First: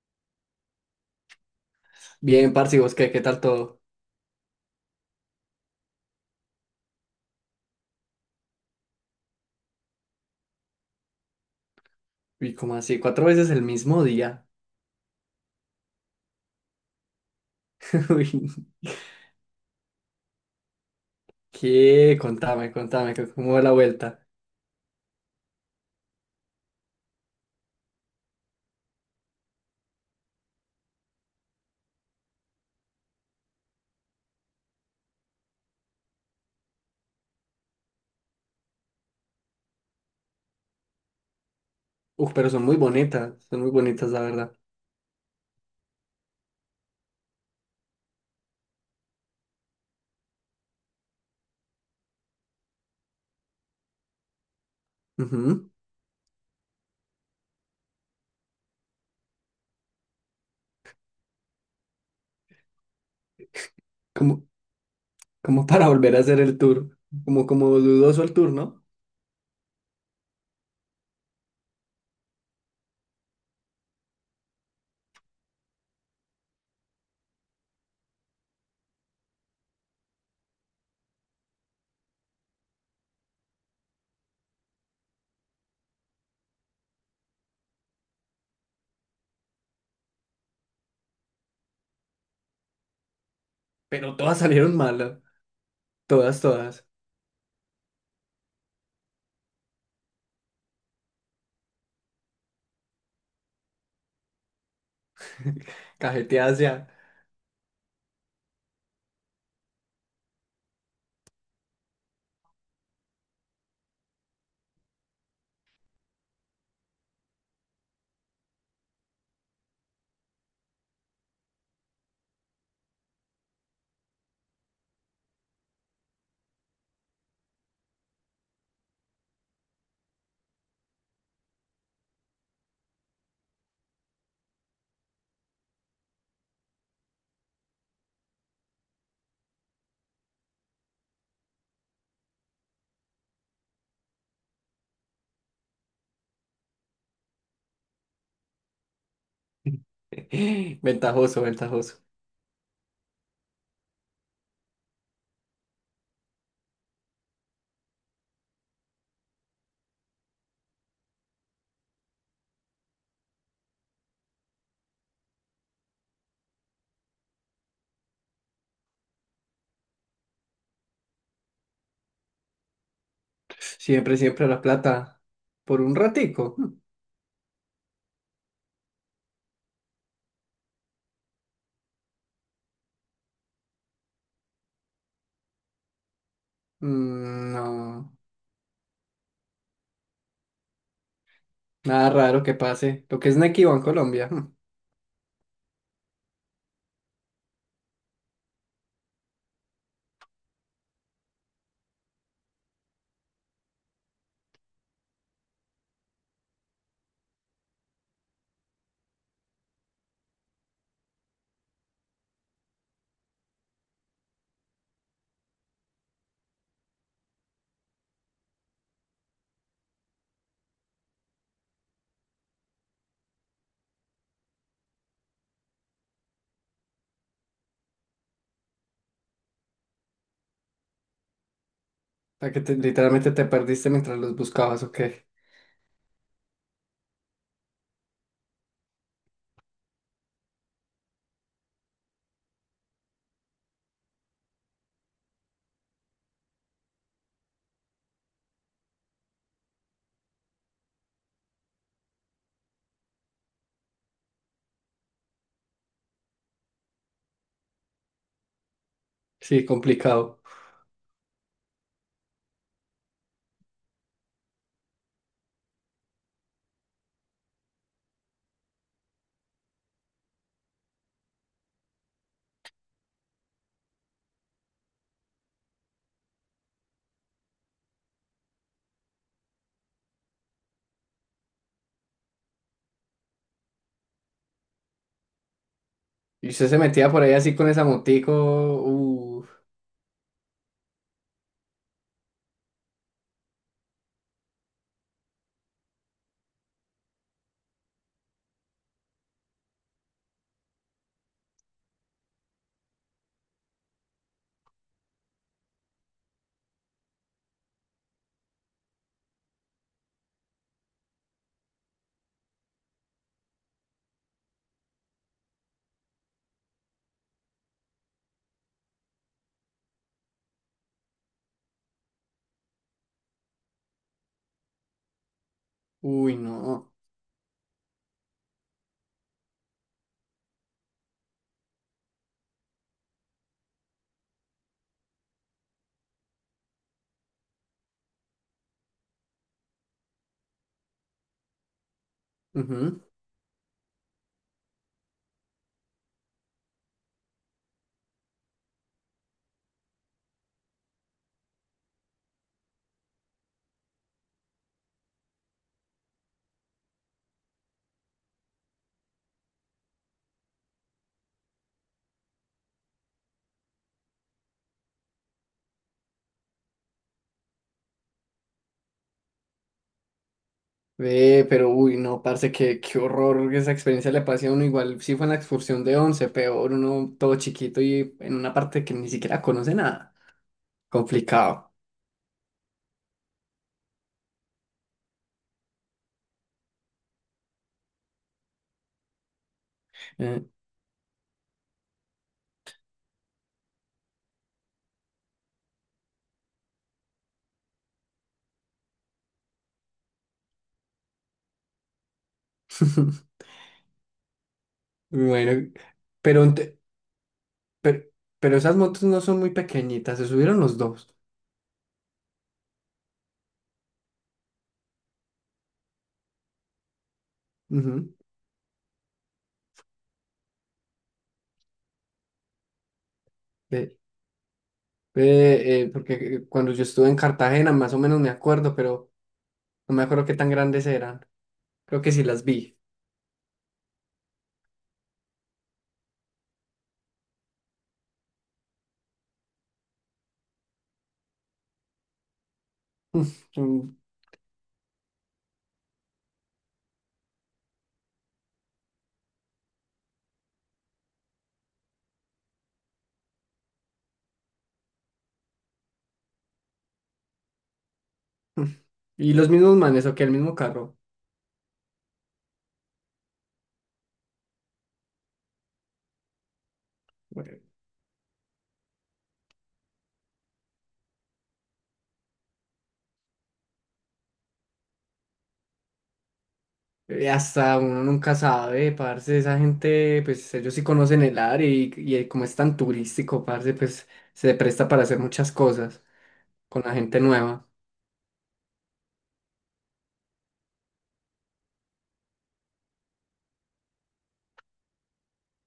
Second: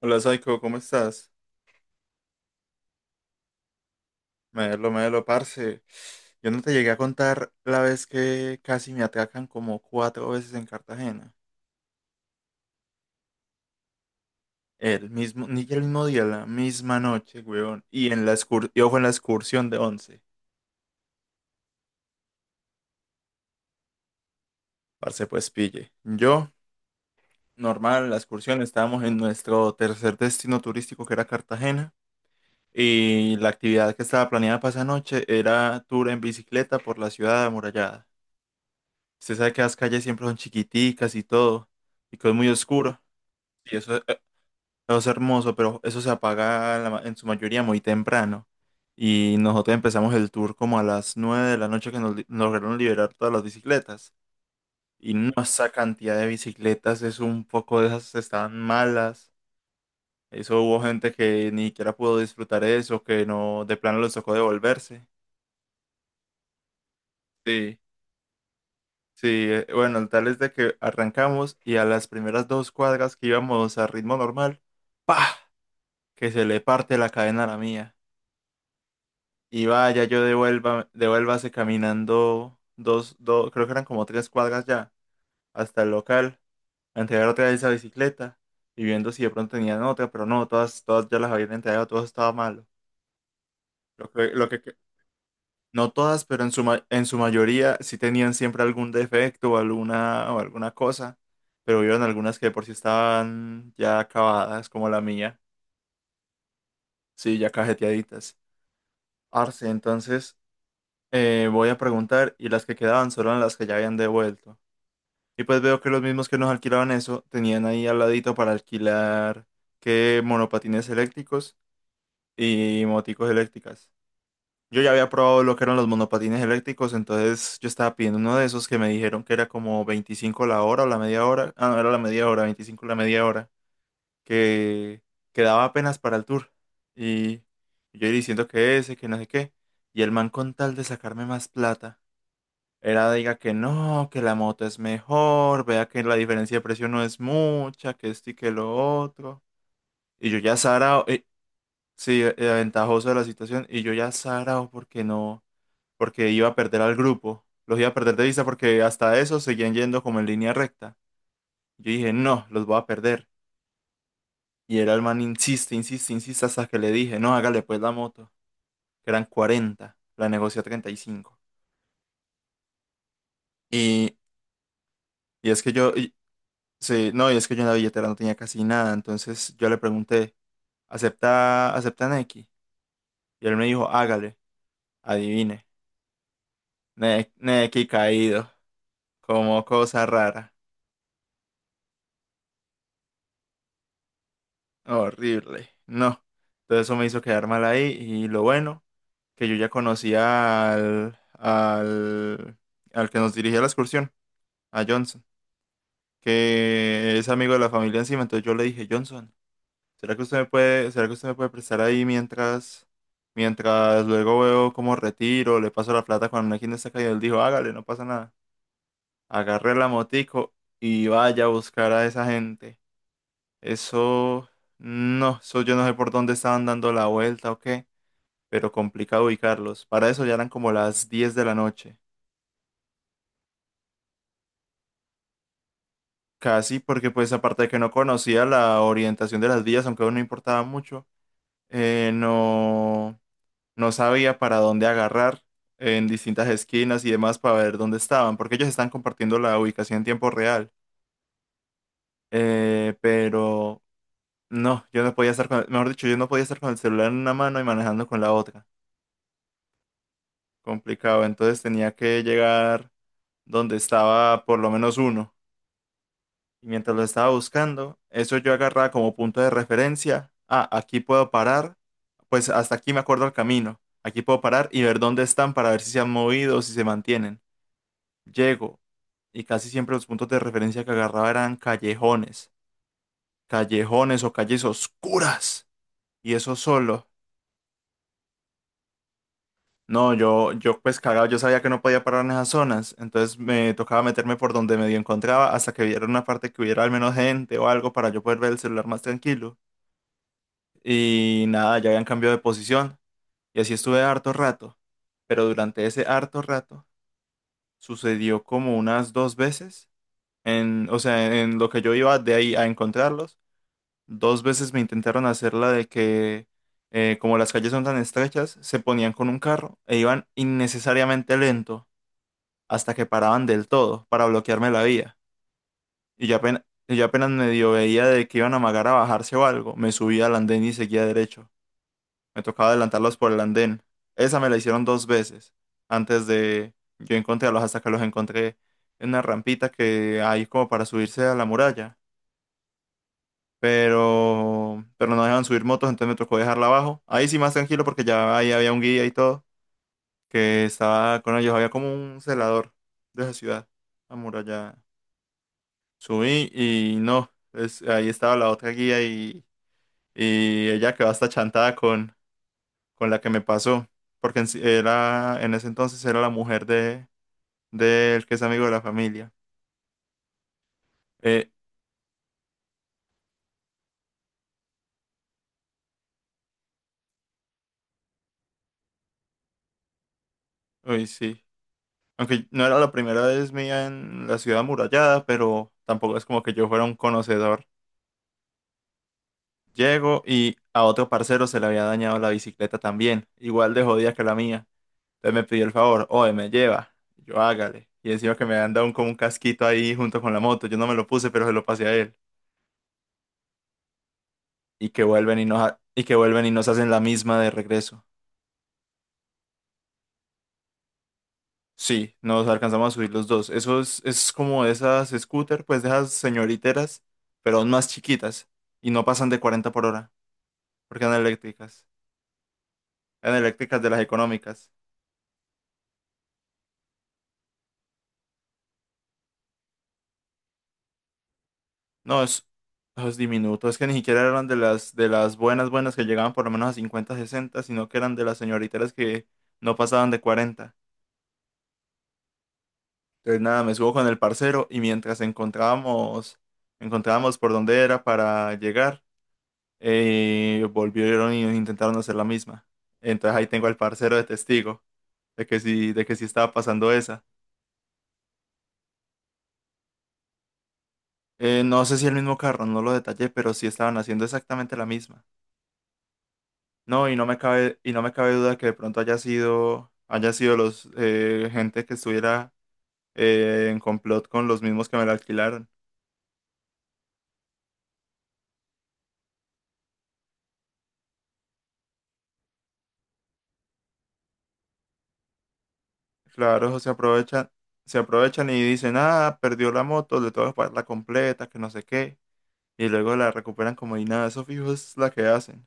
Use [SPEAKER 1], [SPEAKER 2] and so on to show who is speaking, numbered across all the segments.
[SPEAKER 1] Hola Saiko, ¿cómo estás?
[SPEAKER 2] Bien, parce, ¿y vos qué tal todo?
[SPEAKER 1] Melo, melo, parce. Yo no te llegué a contar la vez que casi me atacan como cuatro veces en Cartagena.
[SPEAKER 2] Uy, cómo así, ¿cuatro veces el mismo día?
[SPEAKER 1] El mismo, ni el mismo día, la misma noche, weón. Y en la
[SPEAKER 2] Uy,
[SPEAKER 1] yo fue en la excursión de 11.
[SPEAKER 2] ¿qué? Contame, ¿cómo va la vuelta?
[SPEAKER 1] Parce, pues pille. Yo, normal, en la excursión estábamos en nuestro tercer destino turístico que era Cartagena. Y la actividad que estaba planeada para esa noche era tour en bicicleta por la ciudad amurallada. Usted sabe que las calles siempre son chiquiticas y todo, y que
[SPEAKER 2] Uf,
[SPEAKER 1] es muy
[SPEAKER 2] pero son muy
[SPEAKER 1] oscuro.
[SPEAKER 2] bonitas, son muy
[SPEAKER 1] Y eso,
[SPEAKER 2] bonitas, la verdad.
[SPEAKER 1] eso es hermoso, pero eso se apaga en la en su mayoría muy temprano. Y nosotros empezamos el tour como a las 9 de la noche que nos, nos lograron liberar todas las bicicletas. Y no, esa
[SPEAKER 2] Ujú.
[SPEAKER 1] cantidad de bicicletas es un poco de esas estaban malas. Eso hubo gente que ni siquiera pudo disfrutar eso, que no, de plano les tocó
[SPEAKER 2] Como,
[SPEAKER 1] devolverse.
[SPEAKER 2] como para volver a hacer el tour, como
[SPEAKER 1] Sí.
[SPEAKER 2] dudoso el tour, ¿no?
[SPEAKER 1] Sí, bueno, el tal es de que arrancamos y a las primeras dos cuadras que íbamos a ritmo normal, ¡pah! Que se le parte la cadena a la mía. Y vaya, yo devuelva, devuélvase caminando dos, dos, creo que eran como tres cuadras ya, hasta el local, a entregar otra vez esa bicicleta y viendo si de pronto tenían otra, pero no, todas, todas ya las habían entregado, todo estaba malo. Lo
[SPEAKER 2] Pero
[SPEAKER 1] que,
[SPEAKER 2] todas
[SPEAKER 1] lo que,
[SPEAKER 2] salieron malas,
[SPEAKER 1] No todas,
[SPEAKER 2] todas,
[SPEAKER 1] pero en su,
[SPEAKER 2] todas.
[SPEAKER 1] en su mayoría sí tenían siempre algún defecto o alguna cosa, pero hubieron algunas que de por sí estaban ya acabadas, como la mía,
[SPEAKER 2] Cajeteadas ya.
[SPEAKER 1] sí, ya cajeteaditas. Arce, entonces voy a preguntar y las que quedaban solo eran las que ya habían devuelto. Y pues veo que los mismos que nos alquilaban eso tenían ahí al ladito para alquilar que monopatines eléctricos y moticos eléctricas. Yo ya había probado lo que eran los monopatines eléctricos, entonces yo estaba pidiendo uno de esos que me dijeron que era como 25 la hora o la media hora. Ah, no, era la media hora, 25 la media hora, que quedaba apenas para el tour. Y yo diciendo que ese, que no sé qué. Y el man con tal de sacarme más plata, era diga que no, que la moto es mejor, vea que la diferencia de precio no es mucha, que esto y que lo otro. Y yo ya sarao,
[SPEAKER 2] Ventajoso.
[SPEAKER 1] sí, ventajoso de la situación, y yo ya sarao porque no porque iba a perder al grupo. Los iba a perder de vista porque hasta eso seguían yendo como en línea recta. Yo dije, no, los voy a perder. Y era el man insiste, insiste, insiste hasta que le dije, no, hágale pues la moto, que eran 40, la negocié a 35. Y,
[SPEAKER 2] Siempre,
[SPEAKER 1] cinco.
[SPEAKER 2] siempre la plata.
[SPEAKER 1] Y es que
[SPEAKER 2] ¿Por un ratico?
[SPEAKER 1] sí, no, y es que yo en la billetera no tenía casi nada, entonces yo le pregunté, ¿Acepta Nequi? Y él me dijo, hágale, adivine, Nequi
[SPEAKER 2] No,
[SPEAKER 1] caído, como cosa rara.
[SPEAKER 2] nada raro que pase. Lo que es Nequi en Colombia.
[SPEAKER 1] Horrible. No. Entonces eso me hizo quedar mal ahí y lo bueno, que yo ya conocía al que nos dirigía la excursión, a Johnson, que es amigo de la familia encima. Entonces yo le dije, Johnson, ¿será que usted me puede, será que usted me puede prestar ahí mientras, mientras luego veo cómo retiro, le paso la plata cuando alguien está caído? Él dijo, hágale, no pasa nada. Agarré la motico y vaya a buscar a esa gente. Eso, no, eso yo no sé por dónde estaban dando la vuelta o qué, pero complicado ubicarlos. Para eso ya eran como las 10 de la noche.
[SPEAKER 2] Sea, que literalmente te perdiste mientras los buscabas, ok.
[SPEAKER 1] Casi porque pues aparte de que no conocía la orientación de las vías, aunque aún no importaba mucho, no, no sabía para dónde agarrar en distintas esquinas y demás para ver dónde estaban, porque ellos están compartiendo la ubicación en tiempo real. Pero no, yo no podía estar con, mejor dicho, yo no podía estar con el celular en una mano y manejando con la otra.
[SPEAKER 2] Sí, complicado.
[SPEAKER 1] Complicado. Entonces tenía que llegar donde estaba por lo menos uno. Y mientras lo estaba buscando, eso yo agarraba como punto de referencia. Ah, aquí puedo parar. Pues hasta aquí me acuerdo el camino. Aquí puedo parar y ver dónde están para ver si se han movido o si se mantienen. Llego y casi siempre los puntos de referencia que agarraba eran callejones, callejones o calles oscuras. Y
[SPEAKER 2] Y
[SPEAKER 1] eso
[SPEAKER 2] usted se
[SPEAKER 1] solo.
[SPEAKER 2] metía por ahí así con esa motico. Uh,
[SPEAKER 1] No, yo pues cagado, yo sabía que no podía parar en esas zonas, entonces me tocaba meterme por donde medio encontraba hasta que hubiera una parte que hubiera al menos gente o algo para yo poder ver el celular más tranquilo. Y nada, ya habían cambiado de posición y así estuve harto rato, pero durante ese harto rato sucedió como unas dos veces, en, o sea, en lo que yo iba de ahí a encontrarlos, dos veces me intentaron hacer la de que como las calles son tan estrechas, se ponían con un carro e iban innecesariamente lento, hasta que paraban del todo para bloquearme la vía. Y
[SPEAKER 2] uy, no.
[SPEAKER 1] yo apenas medio veía de que iban a amagar a bajarse o algo. Me subía al andén y seguía derecho. Me tocaba adelantarlos por el andén. Esa me la hicieron dos veces antes de yo encontrarlos, hasta que los encontré en una rampita que hay como para subirse a la muralla.
[SPEAKER 2] Ujú.
[SPEAKER 1] Pero no dejaban subir motos, entonces me tocó dejarla abajo. Ahí sí más tranquilo porque ya ahí había un guía y todo, que estaba con ellos, había como un celador de esa ciudad amurallada. Subí y no, es, ahí estaba la otra guía y ella quedó hasta chantada con la que me pasó, porque en, era, en ese entonces era la mujer de, del que es amigo de la familia.
[SPEAKER 2] Ve,
[SPEAKER 1] Eh,
[SPEAKER 2] pero uy, no, parce, qué horror esa experiencia le pasé a uno. Igual sí fue en la excursión de 11, peor uno todo chiquito y en una parte que ni siquiera conoce nada.
[SPEAKER 1] uy, sí.
[SPEAKER 2] Complicado.
[SPEAKER 1] Aunque no era la primera vez mía en la ciudad amurallada, pero tampoco es como que yo fuera un conocedor. Llego
[SPEAKER 2] Eh,
[SPEAKER 1] y a otro parcero se le había dañado la bicicleta también, igual de jodida que la mía. Entonces me pidió el favor, oye, me lleva, yo hágale. Y encima que me han dado un, como un casquito ahí junto con la moto, yo no me lo puse, pero se lo pasé a él. Y que vuelven y
[SPEAKER 2] Bueno,
[SPEAKER 1] y que
[SPEAKER 2] pero,
[SPEAKER 1] vuelven y
[SPEAKER 2] ent-
[SPEAKER 1] nos hacen la misma de
[SPEAKER 2] per-
[SPEAKER 1] regreso.
[SPEAKER 2] pero, esas motos no son muy pequeñitas, se subieron los dos.
[SPEAKER 1] Sí, nos alcanzamos a subir los dos. Es como esas scooter, pues de esas señoriteras, pero aún más
[SPEAKER 2] Ujú.
[SPEAKER 1] chiquitas. Y no pasan de 40 por hora, porque eran eléctricas. Eran eléctricas de las económicas.
[SPEAKER 2] Porque cuando yo estuve en Cartagena, más o menos me acuerdo, pero no me acuerdo qué tan grandes eran. Creo que
[SPEAKER 1] No,
[SPEAKER 2] sí las
[SPEAKER 1] es,
[SPEAKER 2] vi.
[SPEAKER 1] no, es diminuto. Es que ni siquiera eran de de las buenas, buenas que llegaban por lo menos a 50 60, sino que eran de las señoriteras que no pasaban de 40. Entonces nada, me subo
[SPEAKER 2] Mm,
[SPEAKER 1] con el parcero y mientras encontrábamos, encontrábamos por dónde era para llegar, volvieron y intentaron hacer la misma. Entonces ahí tengo al parcero de testigo de que sí estaba pasando esa.
[SPEAKER 2] mm. Y los mismos manes, o que el mismo carro.
[SPEAKER 1] No sé si el mismo carro, no lo detallé, pero sí estaban haciendo exactamente la misma. No,
[SPEAKER 2] Bueno,
[SPEAKER 1] y no me cabe duda que de pronto haya sido los gente que estuviera en complot con los mismos que me la alquilaron.
[SPEAKER 2] hasta uno nunca sabe, parce, esa gente, pues ellos sí conocen el área y como es tan turístico, parce, pues se presta para hacer muchas cosas
[SPEAKER 1] Claro,
[SPEAKER 2] con la gente nueva.
[SPEAKER 1] se aprovechan y dicen, ah, perdió la moto, le tengo que pagar la completa, que no sé qué. Y luego la recuperan como y nada, eso fijo es la que hacen.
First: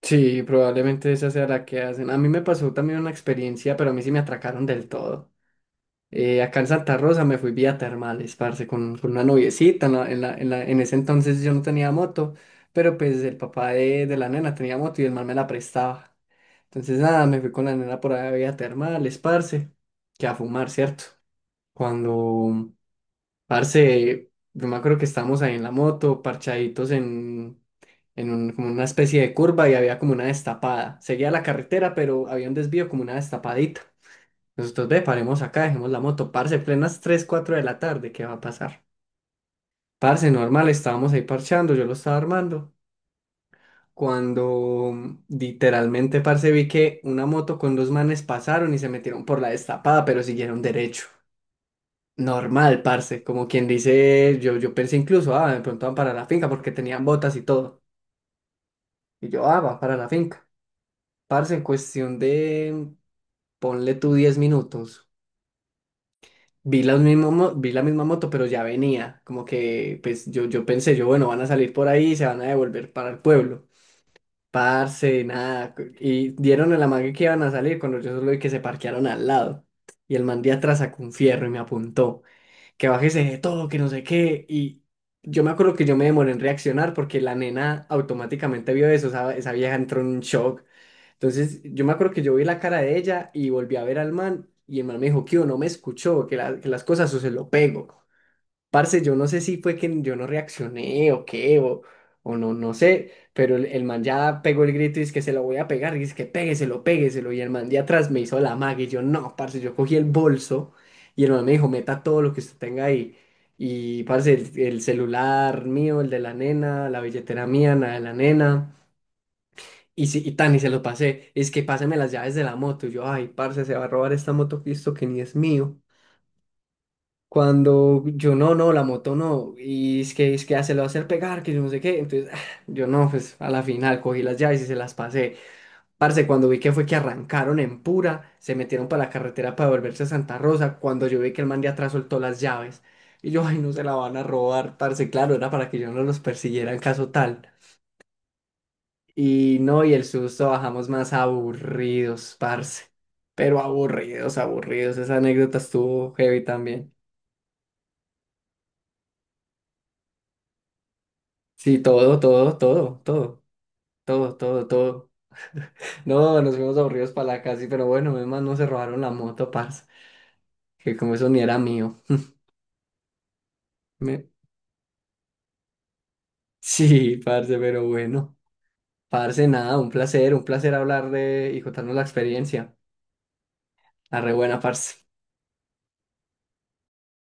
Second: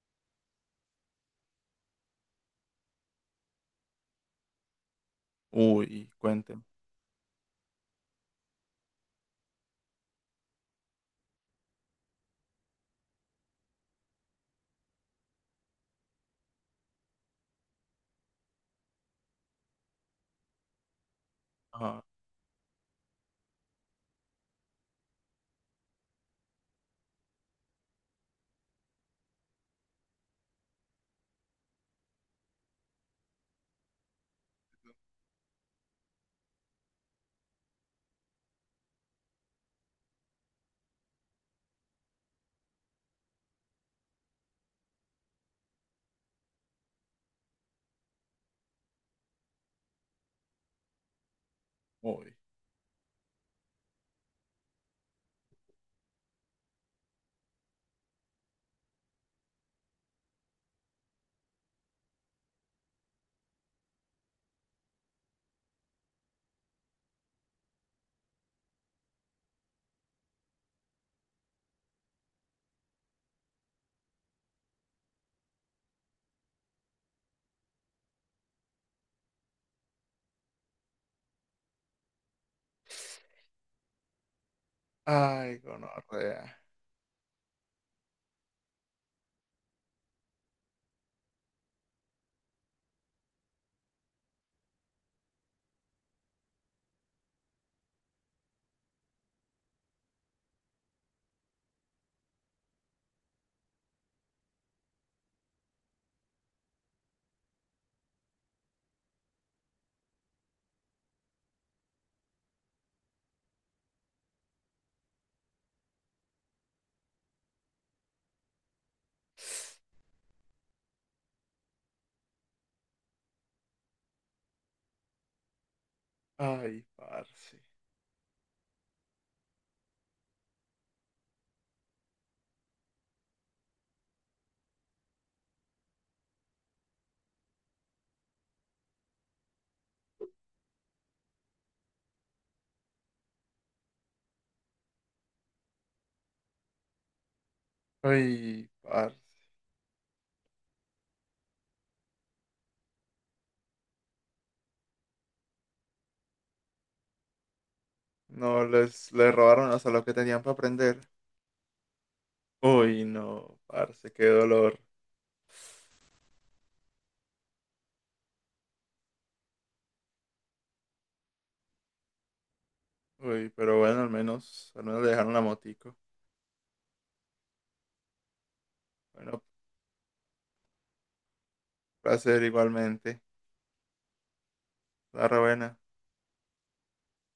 [SPEAKER 2] Sí, probablemente esa sea la que hacen. A mí me pasó también una experiencia, pero a mí sí me atracaron del todo.
[SPEAKER 1] Uy,
[SPEAKER 2] Acá
[SPEAKER 1] cuénteme.
[SPEAKER 2] en Santa Rosa me fui vía termales, parce, con una noviecita. En ese entonces yo no tenía moto, pero pues el papá de la nena tenía moto y el man me la prestaba. Entonces nada, me fui con la nena por allá vía termales, parce, que a fumar, ¿cierto?
[SPEAKER 1] Ajá,
[SPEAKER 2] Cuando, parce, yo me acuerdo que estábamos ahí en la moto, parchaditos en como una especie de curva y había como una destapada. Seguía la carretera, pero había un desvío como una destapadita. Nosotros ve, paremos acá, dejemos la moto, parce, plenas 3 4 de la tarde, ¿qué va a pasar? Parce, normal, estábamos ahí parchando, yo lo estaba armando, cuando literalmente, parce, vi que una moto con dos manes pasaron y se metieron por la destapada, pero siguieron derecho.
[SPEAKER 1] uy.
[SPEAKER 2] Normal, parce, como quien dice, yo pensé incluso, ah, de pronto van para la finca porque tenían botas y todo. Y yo, ah, va para la finca. Parce, en cuestión de, ponle tú 10 minutos. Vi vi la misma moto, pero ya venía. Como que, pues yo pensé, yo, bueno, van a salir por ahí y se van a devolver para el pueblo. Parce, nada. Y dieron el amague que iban a salir cuando yo solo vi que se parquearon al lado. Y el man de atrás sacó un fierro y me apuntó. Que bájese de todo, que no sé qué. Y yo me
[SPEAKER 1] Ay,
[SPEAKER 2] acuerdo que yo me demoré en
[SPEAKER 1] gonorrea.
[SPEAKER 2] reaccionar porque la nena automáticamente vio eso. Esa vieja entró en un shock. Entonces, yo me acuerdo que yo vi la cara de ella y volví a ver al man y el man me dijo, Kio, no me escuchó, que, que las cosas o se lo pego. Parce, yo no sé si fue que yo no reaccioné o qué, o no, no sé, pero el man ya pegó el grito y es que se lo voy a pegar, y es que pégueselo. Y el man de atrás me hizo la magia y yo, no, parce, yo cogí el bolso y el man me dijo, meta todo lo que usted tenga ahí. Y parce, el celular mío, el de la nena, la billetera mía, la de la nena. Y, si, y tan, y se lo pasé. Es que pásame las llaves de la moto. Y yo, ay, parce, se va a robar esta moto Cristo que ni es mío.
[SPEAKER 1] Ay, parce.
[SPEAKER 2] Cuando yo, no, la moto no. Y es que ya se lo va a hacer pegar, que yo no sé qué. Entonces, ah, yo no, pues a la final cogí las llaves y se las pasé. Parce, cuando vi que fue que arrancaron en pura, se metieron para la carretera para volverse a Santa Rosa. Cuando yo vi que el man de atrás soltó las llaves. Y yo, ay, no se la van a robar, parce. Claro, era para que yo no los persiguiera en caso tal.
[SPEAKER 1] Ay, parce.
[SPEAKER 2] Y no, y el susto bajamos más aburridos, parce. Pero aburridos, aburridos. Esa anécdota estuvo heavy también.
[SPEAKER 1] No, les robaron hasta lo que tenían para aprender.
[SPEAKER 2] Sí, todo, todo, todo,
[SPEAKER 1] Uy,
[SPEAKER 2] todo,
[SPEAKER 1] no, parce, qué
[SPEAKER 2] todo, todo,
[SPEAKER 1] dolor.
[SPEAKER 2] todo. No, nos fuimos aburridos para la casa, pero bueno, además no se robaron la moto, parce. Que como eso ni era mío.
[SPEAKER 1] Uy, pero bueno,
[SPEAKER 2] Me-
[SPEAKER 1] al menos le dejaron la motico.
[SPEAKER 2] Sí, parce, pero bueno.
[SPEAKER 1] Bueno,
[SPEAKER 2] Parce, nada, un placer hablar de y contarnos la
[SPEAKER 1] placer
[SPEAKER 2] experiencia.
[SPEAKER 1] igualmente.
[SPEAKER 2] La re buena, parce.
[SPEAKER 1] La buena.